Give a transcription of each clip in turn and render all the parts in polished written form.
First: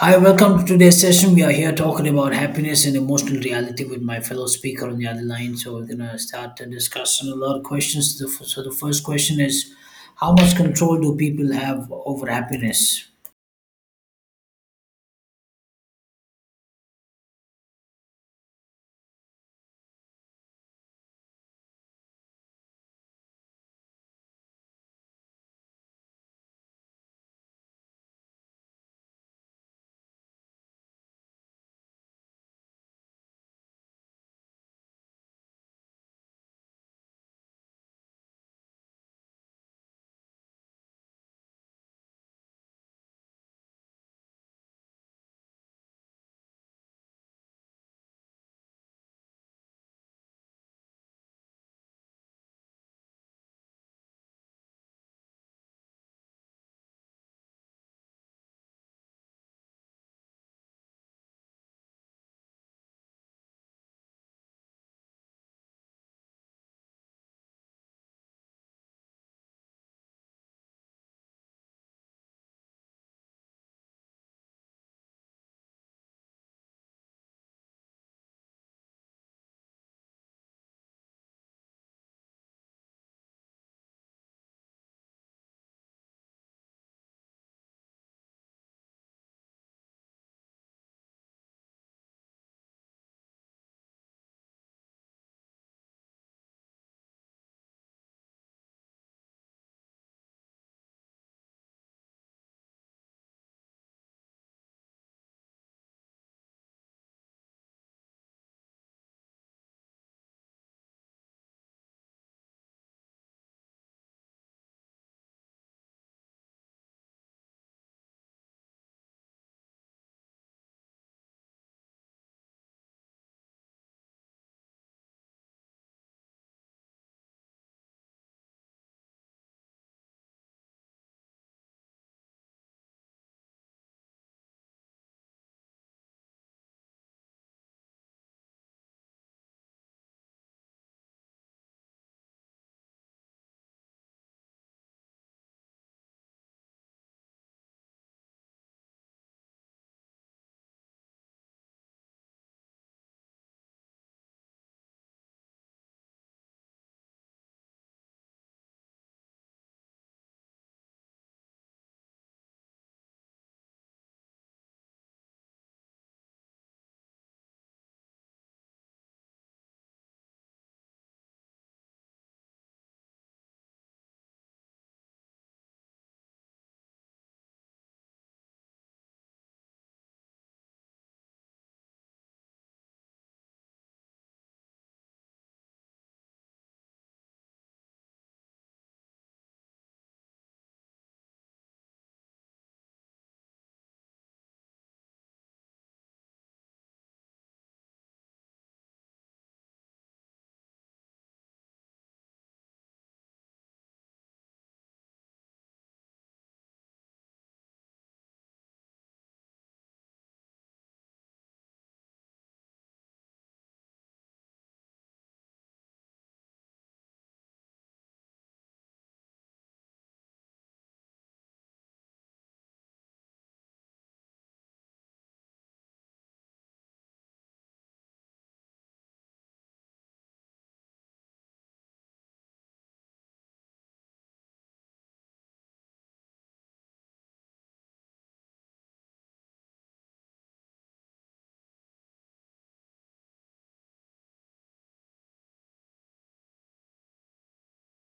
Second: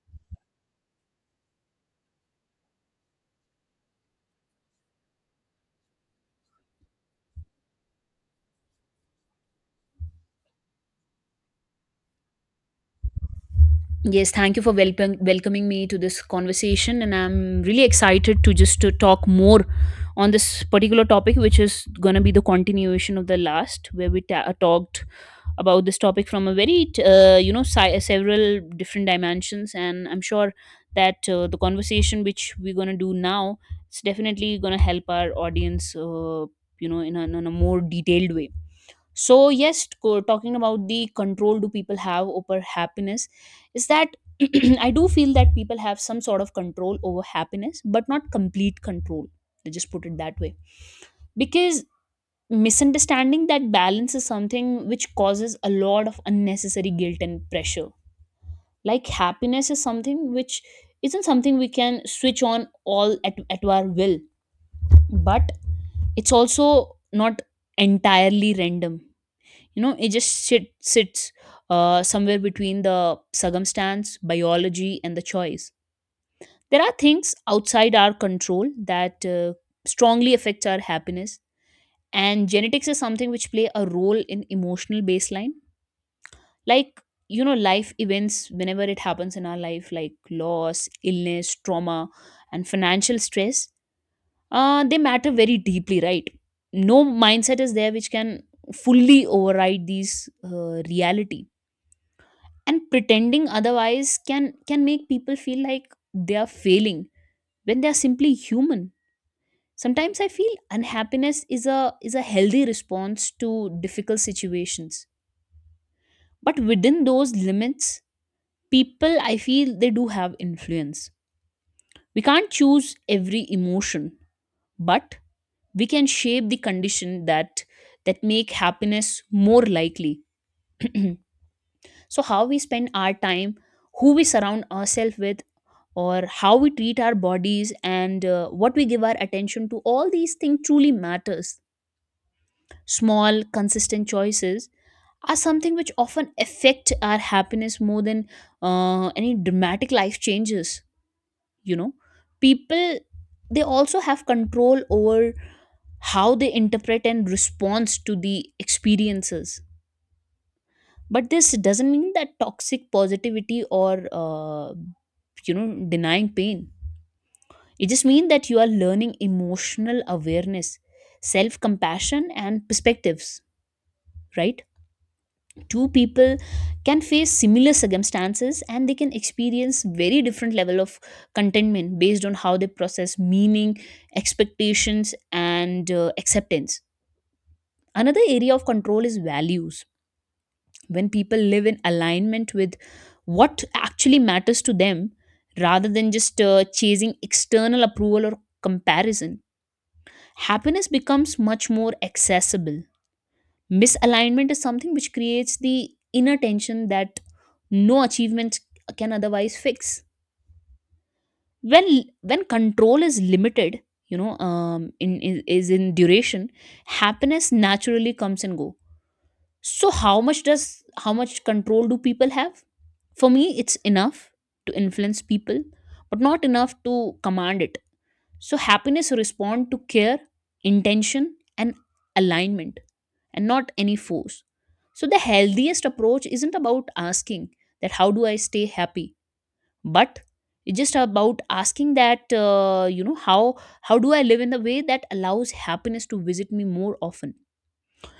Hi, welcome to today's session. We are here talking about happiness and emotional reality with my fellow speaker on the other line. So we're gonna start the discussion. A lot of questions. So the first question is, how much control do people have over happiness? Yes, thank you for welcoming me to this conversation, and I'm really excited to just to talk more on this particular topic, which is going to be the continuation of the last, where we talked about this topic from a very several different dimensions, and I'm sure that the conversation which we're going to do now is definitely going to help our audience, in a more detailed way. So yes, talking about the control do people have over happiness is that I do feel that people have some sort of control over happiness, but not complete control. Let's just put it that way. Because misunderstanding that balance is something which causes a lot of unnecessary guilt and pressure. Like happiness is something which isn't something we can switch on all at our will, but it's also not entirely random. You know, it just sits somewhere between the circumstance biology and the choice. There are things outside our control that strongly affect our happiness, and genetics is something which play a role in emotional baseline. Like, you know, life events whenever it happens in our life like loss, illness, trauma and financial stress, they matter very deeply, right? No mindset is there which can fully override these reality, and pretending otherwise can make people feel like they are failing when they are simply human. Sometimes I feel unhappiness is a healthy response to difficult situations, but within those limits, people, I feel, they do have influence. We can't choose every emotion, but we can shape the condition that that make happiness more likely. So, how we spend our time, who we surround ourselves with, or how we treat our bodies and what we give our attention to, all these things truly matters. Small, consistent choices are something which often affect our happiness more than any dramatic life changes. You know, people, they also have control over how they interpret and respond to the experiences, but this doesn't mean that toxic positivity or you know denying pain. It just means that you are learning emotional awareness, self compassion and perspectives, right? Two people can face similar circumstances and they can experience very different level of contentment based on how they process meaning, expectations and acceptance. Another area of control is values. When people live in alignment with what actually matters to them rather than just chasing external approval or comparison, happiness becomes much more accessible. Misalignment is something which creates the inner tension that no achievement can otherwise fix. When when control is limited, in duration, happiness naturally comes and go. So how much does how much control do people have? For me, it's enough to influence people, but not enough to command it. So happiness respond to care, intention, and alignment, and not any force. So the healthiest approach isn't about asking that how do I stay happy, but it's just about asking that how do I live in the way that allows happiness to visit me more often.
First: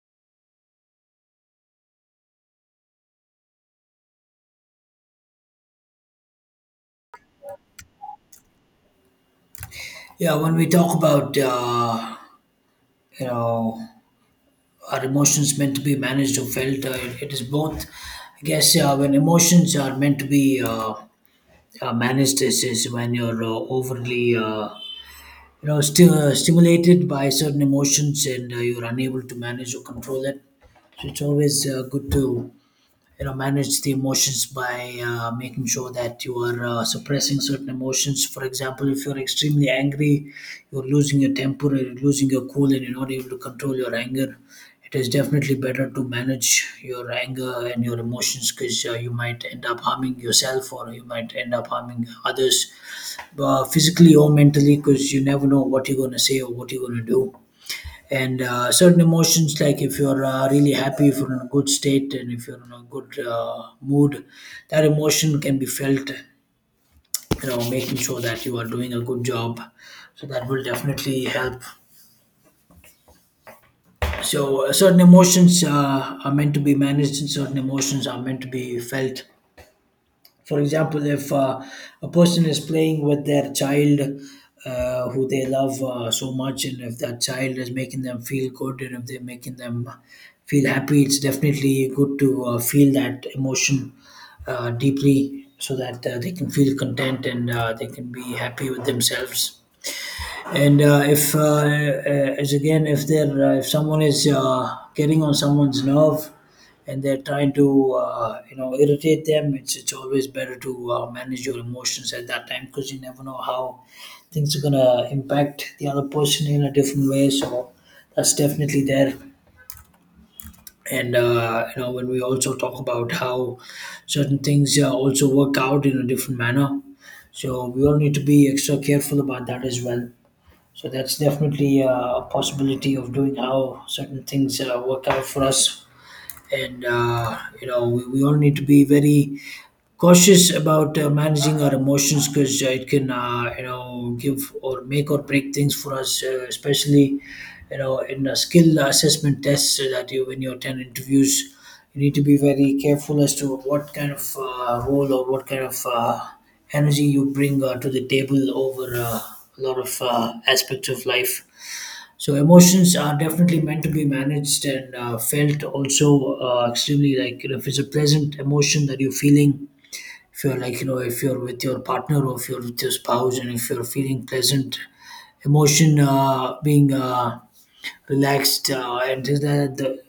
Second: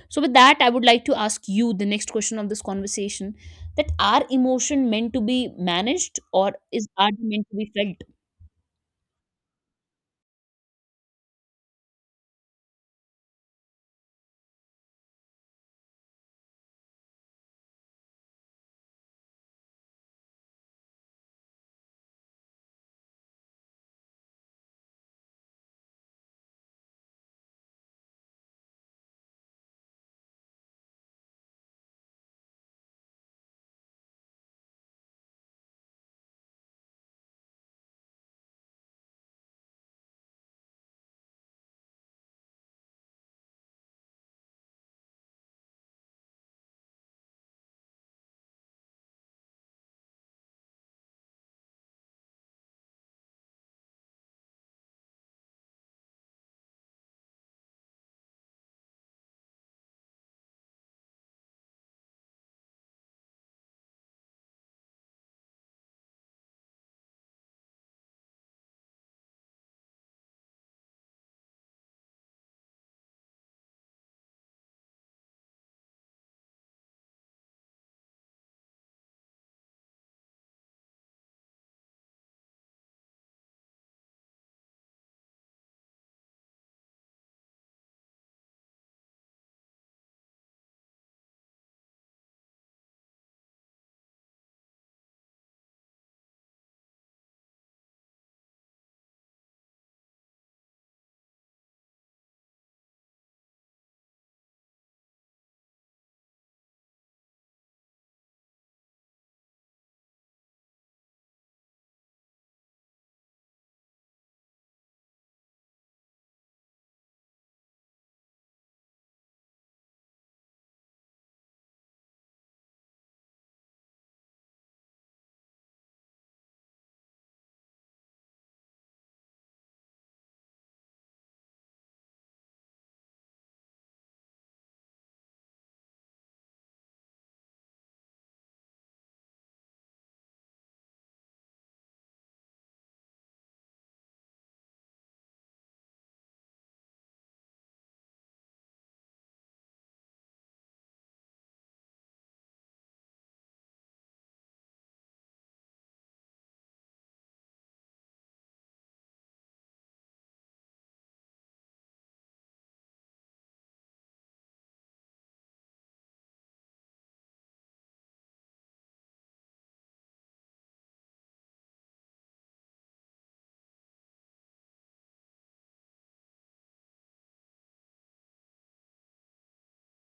So, with that, I would like to ask you the next question of this conversation, that are emotion meant to be managed or is art meant to be felt? Yeah, when we talk about you know our emotions meant to be managed or felt, it is both. I guess when emotions are meant to be managed, this is when you're overly stimulated by certain emotions, and you're unable to manage or control it. So it's always good to manage the emotions by making sure that you are suppressing certain emotions. For example, if you're extremely angry, you're losing your temper, you're losing your cool, and you're not able to control your anger, it is definitely better to manage your anger and your emotions, because you might end up harming yourself or you might end up harming others physically or mentally, because you never know what you're going to say or what you're going to do. And certain emotions, like if you're really happy, if you're in a good state and if you're in a good mood, that emotion can be felt, you know, making sure that you are doing a good job, so that will definitely help. So certain emotions are meant to be managed and certain emotions are meant to be felt. For example, if a person is playing with their child who they love so much, and if that child is making them feel good and if they're making them feel happy, it's definitely good to feel that emotion deeply, so that they can feel content and they can be happy with themselves. And if, as again, if they're if someone is getting on someone's nerve, and they're trying to irritate them, it's always better to manage your emotions at that time, because you never know how things are gonna impact the other person in a different way. So that's definitely there. And you know, when we also talk about how certain things also work out in a different manner, so we all need to be extra careful about that as well. So that's definitely a possibility of doing how certain things work out for us. And, you know, we all need to be very cautious about managing our emotions, because it, can, give or make or break things for us, especially you know in a skill assessment tests, so that you, when you attend interviews, you need to be very careful as to what kind of role or what kind of energy you bring to the table over a lot of aspects of life. So emotions are definitely meant to be managed and felt also extremely, like you know, if it's a pleasant emotion that you're feeling, if you're like you know, if you're with your partner or if you're with your spouse and if you're feeling pleasant emotion, being relaxed, and the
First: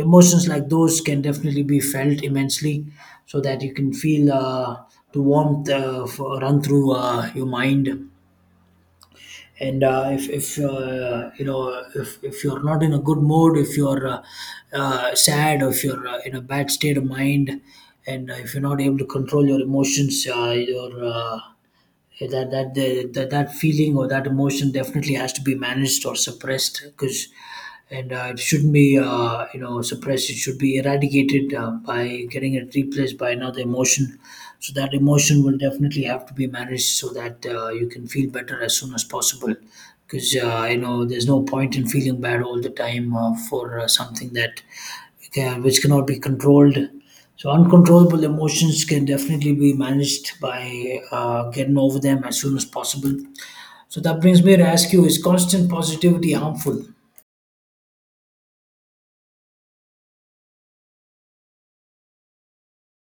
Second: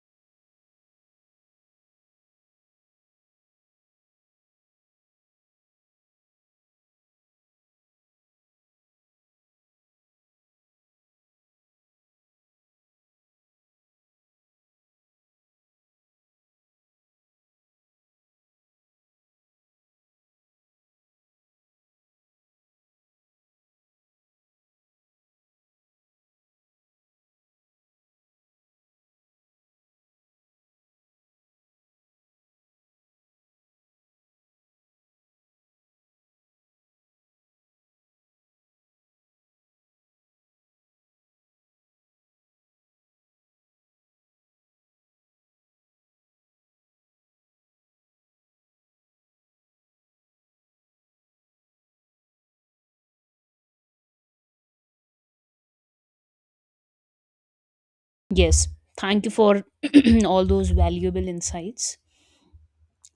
emotions like those can definitely be felt immensely, so that you can feel the warmth run through your mind. And if you know, if you're not in a good mood, if you're sad, or if you're in a bad state of mind, and if you're not able to control your emotions, your yeah, that that the, that that feeling or that emotion definitely has to be managed or suppressed, because and it shouldn't be suppressed, it should be eradicated by getting it replaced by another emotion. So that emotion will definitely have to be managed, so that you can feel better as soon as possible, because you know there's no point in feeling bad all the time for something that yeah, which cannot be controlled. So uncontrollable emotions can definitely be managed by getting over them as soon as possible. So that brings me to ask you: is constant positivity harmful? Yes. Thank you for all those valuable insights.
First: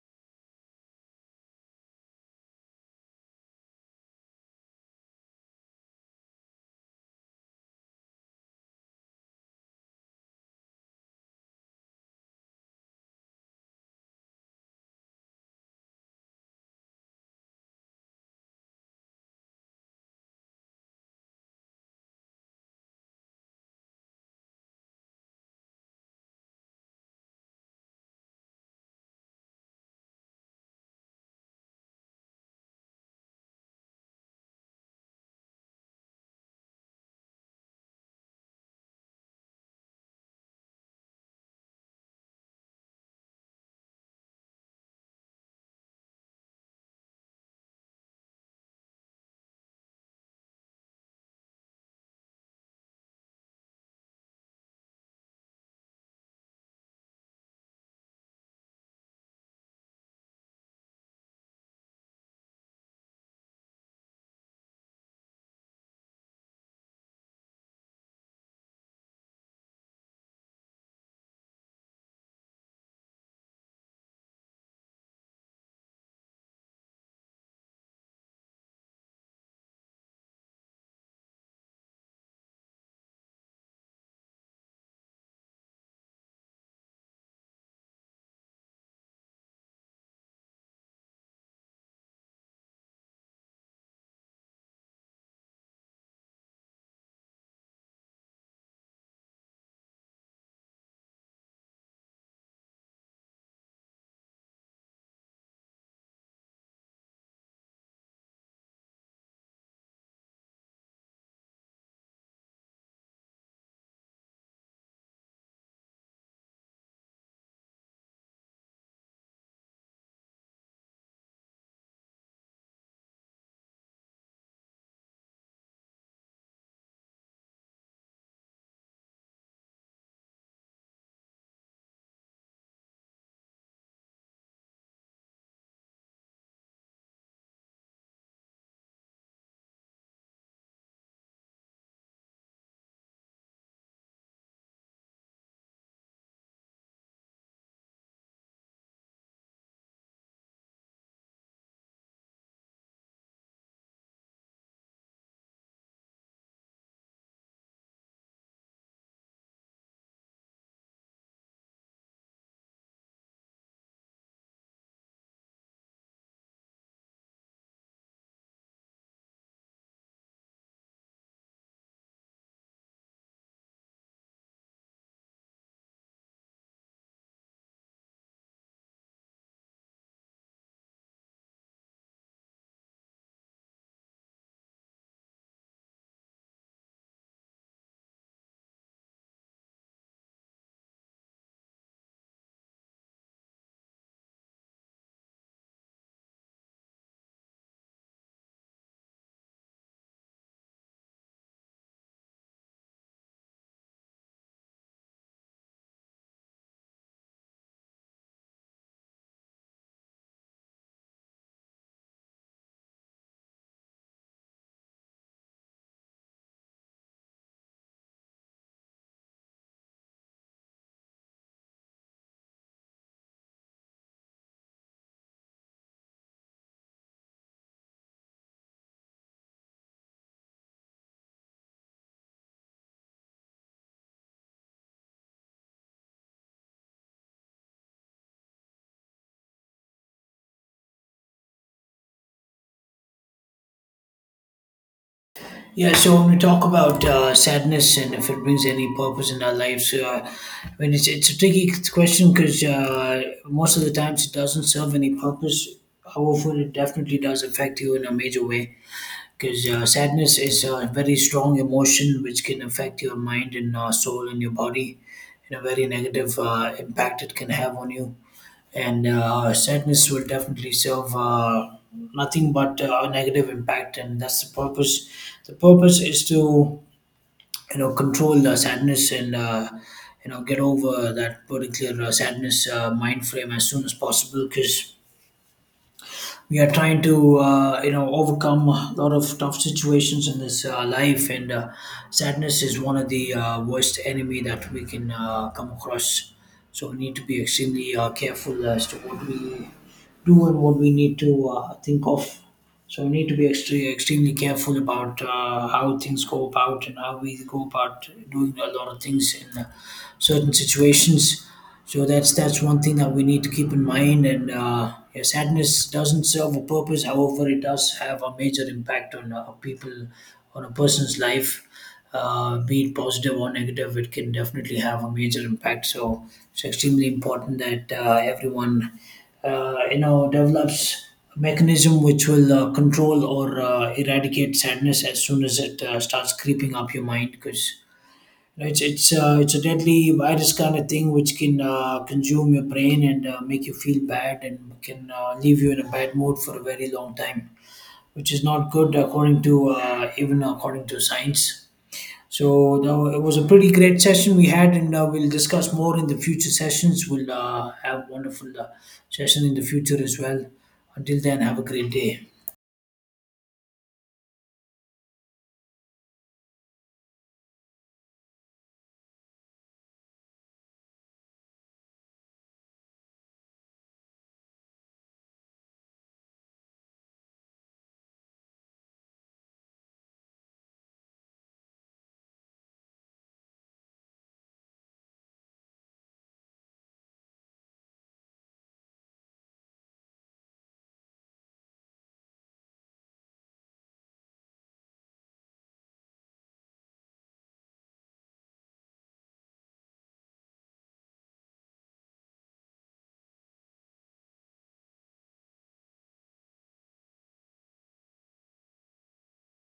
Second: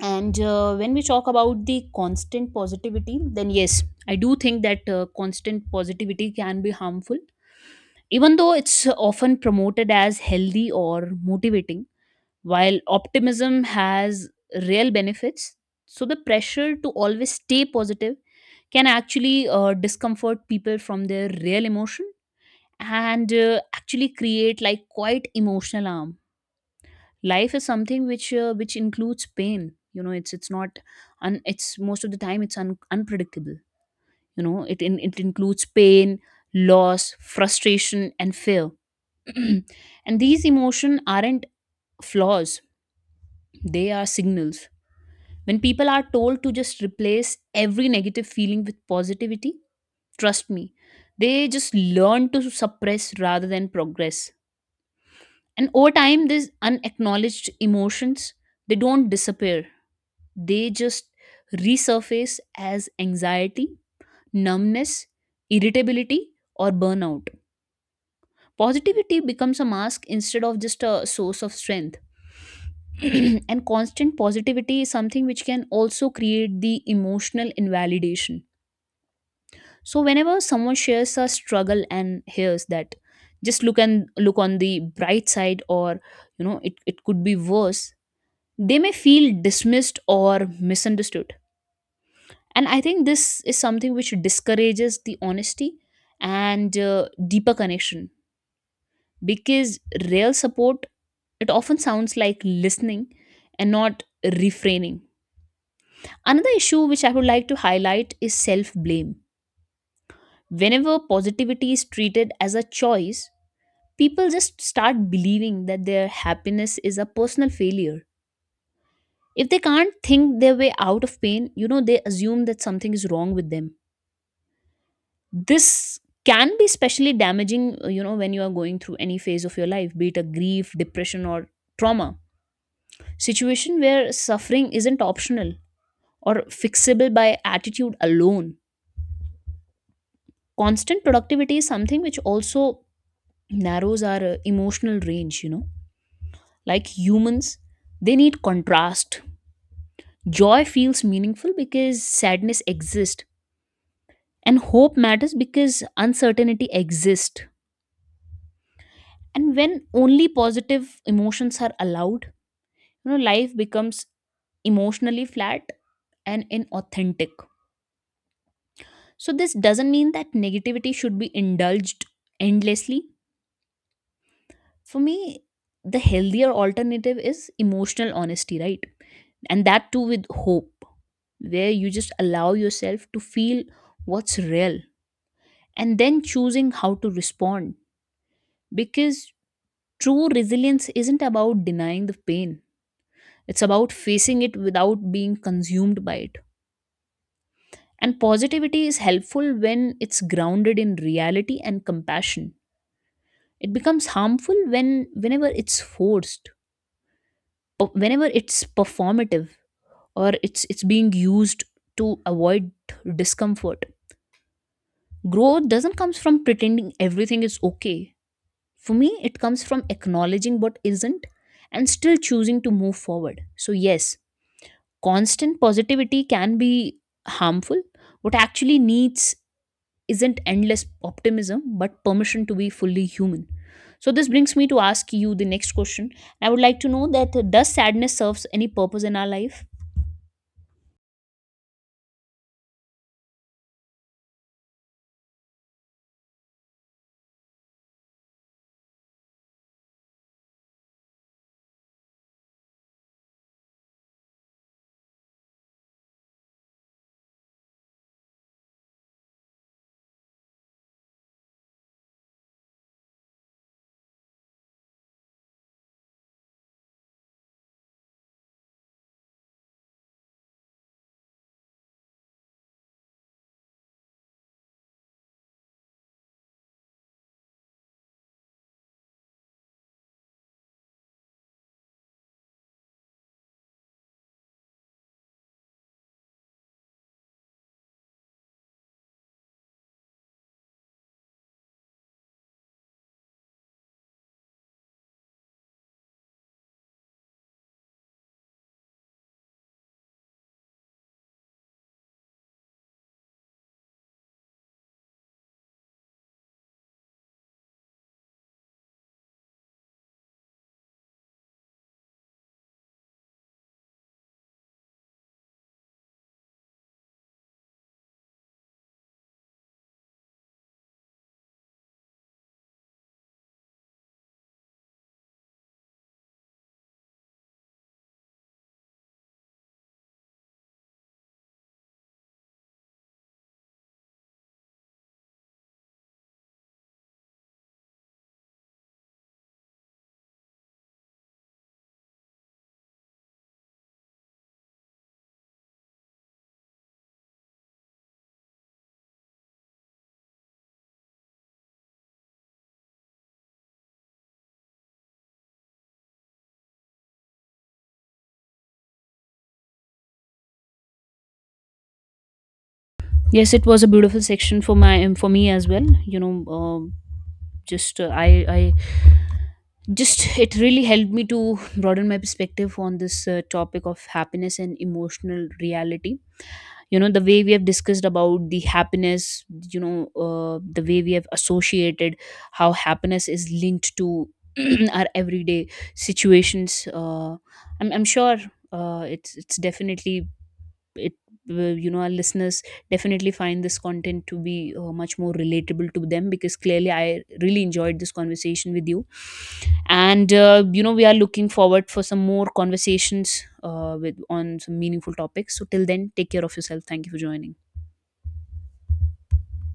And when we talk about the constant positivity, then yes, I do think that constant positivity can be harmful. Even though it's often promoted as healthy or motivating, while optimism has real benefits, so the pressure to always stay positive can actually discomfort people from their real emotion and actually create like quite emotional harm. Life is something which includes pain. You know, it's not it's most of the time it's unpredictable. You know it it includes pain, loss, frustration and fear. And these emotions aren't flaws, they are signals. When people are told to just replace every negative feeling with positivity, trust me, they just learn to suppress rather than progress. And over time these unacknowledged emotions, they don't disappear, they just resurface as anxiety, numbness, irritability or burnout. Positivity becomes a mask instead of just a source of strength. And constant positivity is something which can also create the emotional invalidation. So whenever someone shares a struggle and hears that, just look and look on the bright side, or you know, it could be worse, they may feel dismissed or misunderstood. And I think this is something which discourages the honesty and deeper connection, because real support, it often sounds like listening and not refraining. Another issue which I would like to highlight is self blame. Whenever positivity is treated as a choice, people just start believing that their happiness is a personal failure. If they can't think their way out of pain, you know, they assume that something is wrong with them. This can be especially damaging, you know, when you are going through any phase of your life, be it a grief, depression, or trauma. Situation where suffering isn't optional or fixable by attitude alone. Constant productivity is something which also narrows our emotional range, you know. Like humans, they need contrast. Joy feels meaningful because sadness exists, and hope matters because uncertainty exists. And when only positive emotions are allowed, you know, life becomes emotionally flat and inauthentic. So, this doesn't mean that negativity should be indulged endlessly. For me, the healthier alternative is emotional honesty, right? And that too with hope, where you just allow yourself to feel what's real and then choosing how to respond. Because true resilience isn't about denying the pain, it's about facing it without being consumed by it. And positivity is helpful when it's grounded in reality and compassion. It becomes harmful when whenever it's forced, whenever it's performative or it's being used to avoid discomfort. Growth doesn't come from pretending everything is okay. For me, it comes from acknowledging what isn't and still choosing to move forward. So, yes, constant positivity can be harmful. What actually needs isn't endless optimism, but permission to be fully human. So, this brings me to ask you the next question. I would like to know that does sadness serves any purpose in our life? Yeah, so when we talk about sadness and if it brings any purpose in our lives, I mean, it's a tricky question, because most of the times it doesn't serve any purpose. However, it definitely does affect you in a major way, because sadness is a very strong emotion which can affect your mind and soul and your body in a very negative impact it can have on you. And sadness will definitely serve nothing but a negative impact, and that's the purpose. The purpose is to you know control the sadness, and you know get over that particular sadness mind frame as soon as possible, because we are trying to overcome a lot of tough situations in this life. And sadness is one of the worst enemy that we can come across. So we need to be extremely careful as to what we do and what we need to think of. So we need to be extremely careful about how things go about and how we go about doing a lot of things in certain situations. So that's one thing that we need to keep in mind. And yeah, sadness doesn't serve a purpose. However, it does have a major impact on people, on a person's life, be it positive or negative, it can definitely have a major impact. So it's extremely important that everyone, develops a mechanism which will control or eradicate sadness as soon as it starts creeping up your mind. Because you know, it's a deadly virus kind of thing which can consume your brain and make you feel bad and can leave you in a bad mood for a very long time, which is not good according to even according to science. So that, it was a pretty great session we had, and we'll discuss more in the future sessions. We'll have wonderful session in the future as well. Until then, have a great day. Yes, it was a beautiful section for my for me as well. You know, just I just it really helped me to broaden my perspective on this topic of happiness and emotional reality. You know the way we have discussed about the happiness, you know, the way we have associated how happiness is linked to our everyday situations. I'm sure it's definitely it, you know, our listeners definitely find this content to be much more relatable to them, because clearly I really enjoyed this conversation with you. And you know, we are looking forward for some more conversations with on some meaningful topics. So till then, take care of yourself. Thank you for joining.